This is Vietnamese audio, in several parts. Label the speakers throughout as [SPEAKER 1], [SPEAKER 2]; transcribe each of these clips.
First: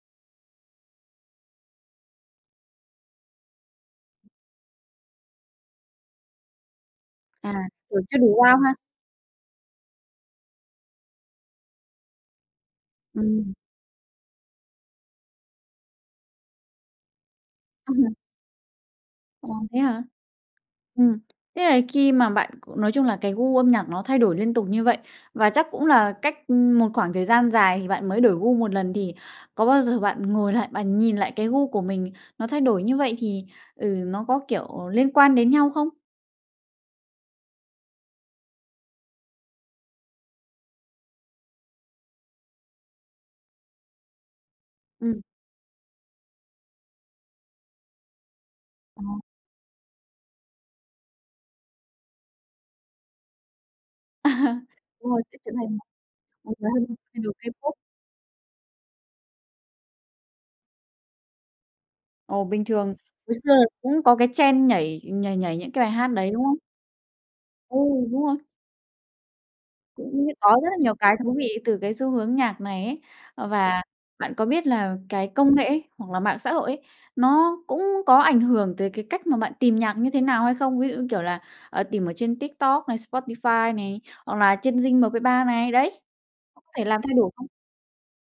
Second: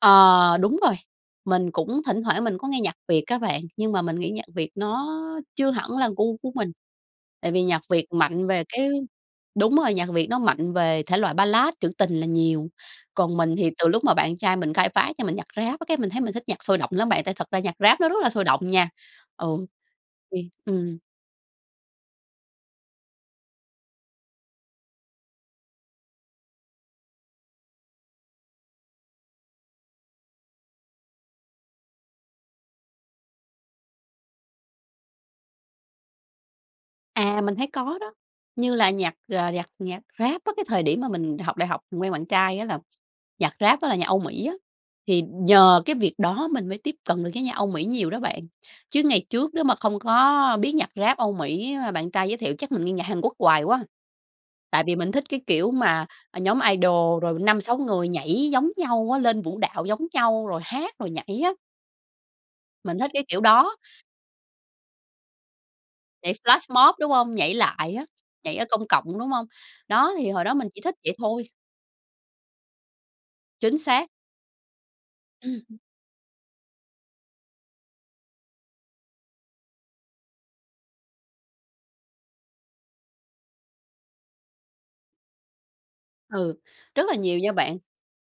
[SPEAKER 1] Ờ, đúng rồi, mình cũng thỉnh thoảng mình có nghe nhạc Việt á bạn, nhưng mà mình nghĩ nhạc Việt nó chưa hẳn là gu của mình. Tại
[SPEAKER 2] À,
[SPEAKER 1] vì nhạc
[SPEAKER 2] kiểu
[SPEAKER 1] Việt
[SPEAKER 2] chưa đủ
[SPEAKER 1] mạnh
[SPEAKER 2] wow
[SPEAKER 1] về
[SPEAKER 2] ha?
[SPEAKER 1] cái đúng rồi, nhạc Việt nó mạnh về thể loại Ballad, trữ tình là nhiều, còn mình
[SPEAKER 2] Ừm.
[SPEAKER 1] thì từ lúc mà bạn trai mình khai phá cho mình nhạc Rap á cái mình thấy mình thích nhạc sôi động lắm bạn, tại thật ra nhạc Rap nó rất là sôi động nha. Ừ,
[SPEAKER 2] Ồ,
[SPEAKER 1] ô
[SPEAKER 2] thế hả?
[SPEAKER 1] kê, ừm.
[SPEAKER 2] Ừm. Thế là khi mà bạn c nói chung là cái gu âm nhạc nó thay đổi liên tục như vậy, và chắc cũng là cách một khoảng thời gian dài thì bạn mới đổi gu một lần, thì có bao giờ bạn ngồi lại, bạn nhìn lại cái gu của mình, nó thay đổi như vậy thì, ừ, nó có, kiểu, liên quan đến nhau không?
[SPEAKER 1] À, mình thấy có đó, như là nhạc, ờ, nhạc nhạc Rap á, cái thời điểm mà mình học đại học mình quen bạn trai á là nhạc Rap á là nhạc Âu Mỹ á,
[SPEAKER 2] Ừm.
[SPEAKER 1] thì nhờ cái việc đó mình mới tiếp cận được với nhạc Âu Mỹ nhiều đó bạn. Chứ
[SPEAKER 2] Ồ.
[SPEAKER 1] ngày trước nếu mà không có biết nhạc Rap Âu Mỹ mà bạn trai giới thiệu chắc mình nghe nhạc Hàn Quốc hoài quá. Tại vì
[SPEAKER 2] Đúng
[SPEAKER 1] mình
[SPEAKER 2] rồi,
[SPEAKER 1] thích
[SPEAKER 2] sẽ
[SPEAKER 1] cái
[SPEAKER 2] trở
[SPEAKER 1] kiểu
[SPEAKER 2] thành
[SPEAKER 1] mà, ờ,
[SPEAKER 2] một
[SPEAKER 1] nhóm
[SPEAKER 2] người hâm
[SPEAKER 1] idol
[SPEAKER 2] idol
[SPEAKER 1] rồi năm
[SPEAKER 2] K-pop
[SPEAKER 1] sáu người nhảy giống nhau á, lên vũ đạo giống nhau rồi hát, rồi nhảy á.
[SPEAKER 2] Ồ, bình thường.
[SPEAKER 1] Mình thích cái
[SPEAKER 2] Hồi
[SPEAKER 1] kiểu
[SPEAKER 2] xưa là
[SPEAKER 1] đó.
[SPEAKER 2] cũng có cái trend nhảy nhảy nhảy những cái bài hát đấy,
[SPEAKER 1] Nhảy
[SPEAKER 2] đúng không?
[SPEAKER 1] flashmob, đúng hông? Nhảy
[SPEAKER 2] Ừ,
[SPEAKER 1] lại á,
[SPEAKER 2] đúng rồi.
[SPEAKER 1] nhảy ở công cộng, đúng hông? Đó,
[SPEAKER 2] Cũng
[SPEAKER 1] thì hồi
[SPEAKER 2] có
[SPEAKER 1] đó mình
[SPEAKER 2] rất là
[SPEAKER 1] chỉ thích
[SPEAKER 2] nhiều
[SPEAKER 1] vậy
[SPEAKER 2] cái thú
[SPEAKER 1] thôi.
[SPEAKER 2] vị từ cái xu hướng nhạc này ấy. Ờ,
[SPEAKER 1] Chính
[SPEAKER 2] và
[SPEAKER 1] xác.
[SPEAKER 2] bạn có biết là cái công nghệ
[SPEAKER 1] Ừm.
[SPEAKER 2] ấy, hoặc là mạng xã hội ấy, nó cũng có ảnh hưởng tới cái cách mà bạn tìm nhạc như thế nào hay không? Ví dụ như, kiểu là, tìm ở trên TikTok này, Spotify này, hoặc là trên Zing MP3 này, đấy,
[SPEAKER 1] Ừ,
[SPEAKER 2] có thể làm
[SPEAKER 1] rất là
[SPEAKER 2] thay đổi
[SPEAKER 1] nhiều
[SPEAKER 2] không?
[SPEAKER 1] nha bạn.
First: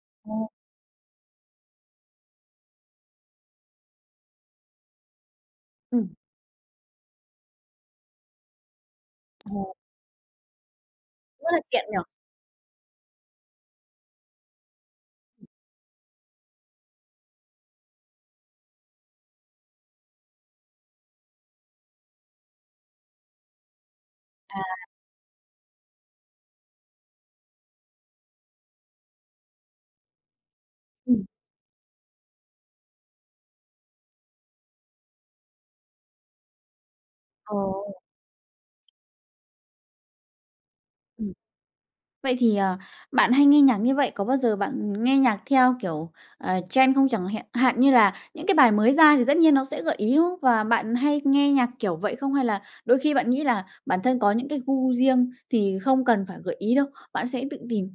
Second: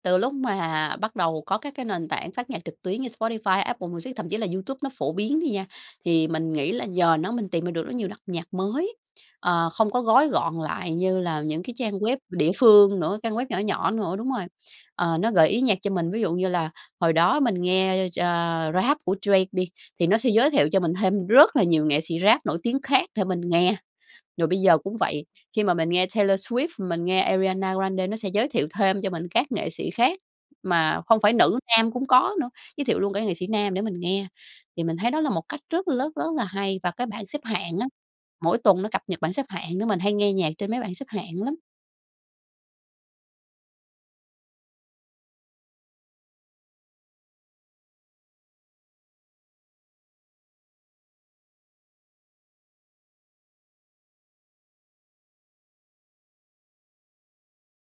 [SPEAKER 1] Từ lúc
[SPEAKER 2] Ồ.
[SPEAKER 1] mà bắt đầu có các cái nền tảng phát nhạc trực tuyến như Spotify, Apple Music, thậm chí là YouTube nó phổ biến đi nha,
[SPEAKER 2] Ừm.
[SPEAKER 1] thì mình nghĩ là nhờ nó mình tìm ra được rất nhiều đặc nhạc mới, ờ,
[SPEAKER 2] Ồ.
[SPEAKER 1] không có gói gọn lại như là
[SPEAKER 2] Rất là
[SPEAKER 1] những cái
[SPEAKER 2] tiện
[SPEAKER 1] trang
[SPEAKER 2] nhỉ?
[SPEAKER 1] web địa phương nữa, trang web nhỏ nhỏ nữa đúng rồi. Ờ, nó gợi ý nhạc cho mình, ví dụ như là hồi đó mình nghe, ơ, ch Rap của Drake đi, thì nó sẽ giới thiệu cho mình thêm rất là nhiều nghệ sĩ Rap nổi tiếng khác để mình nghe. Rồi bây
[SPEAKER 2] À.
[SPEAKER 1] giờ cũng vậy. Khi mà mình nghe Taylor Swift, mình nghe Ariana Grande nó sẽ giới thiệu thêm cho mình các nghệ sĩ khác, mà không
[SPEAKER 2] Ừm.
[SPEAKER 1] phải nữ, nam cũng có nữa, giới thiệu luôn cái nghệ sĩ nam để mình nghe. Thì mình thấy đó là một cách rất rất- rất là hay. Và cái bảng xếp
[SPEAKER 2] Ờ.
[SPEAKER 1] hạng á, mỗi tuần nó cập nhật bảng xếp hạng nữa, mình hay nghe nhạc trên mấy bảng xếp
[SPEAKER 2] Ừm.
[SPEAKER 1] hạng lắm.
[SPEAKER 2] Vậy thì, ờ, bạn hay nghe nhạc như vậy, có bao giờ bạn nghe nhạc theo, kiểu, ờ, trend không? Chẳng hẹn hạn như là những cái bài mới ra thì tất nhiên nó sẽ gợi ý, đúng không? Và bạn hay nghe nhạc kiểu vậy không, hay là đôi khi bạn nghĩ là bản thân có những cái gu riêng thì không cần phải gợi ý đâu, bạn sẽ tự tìm?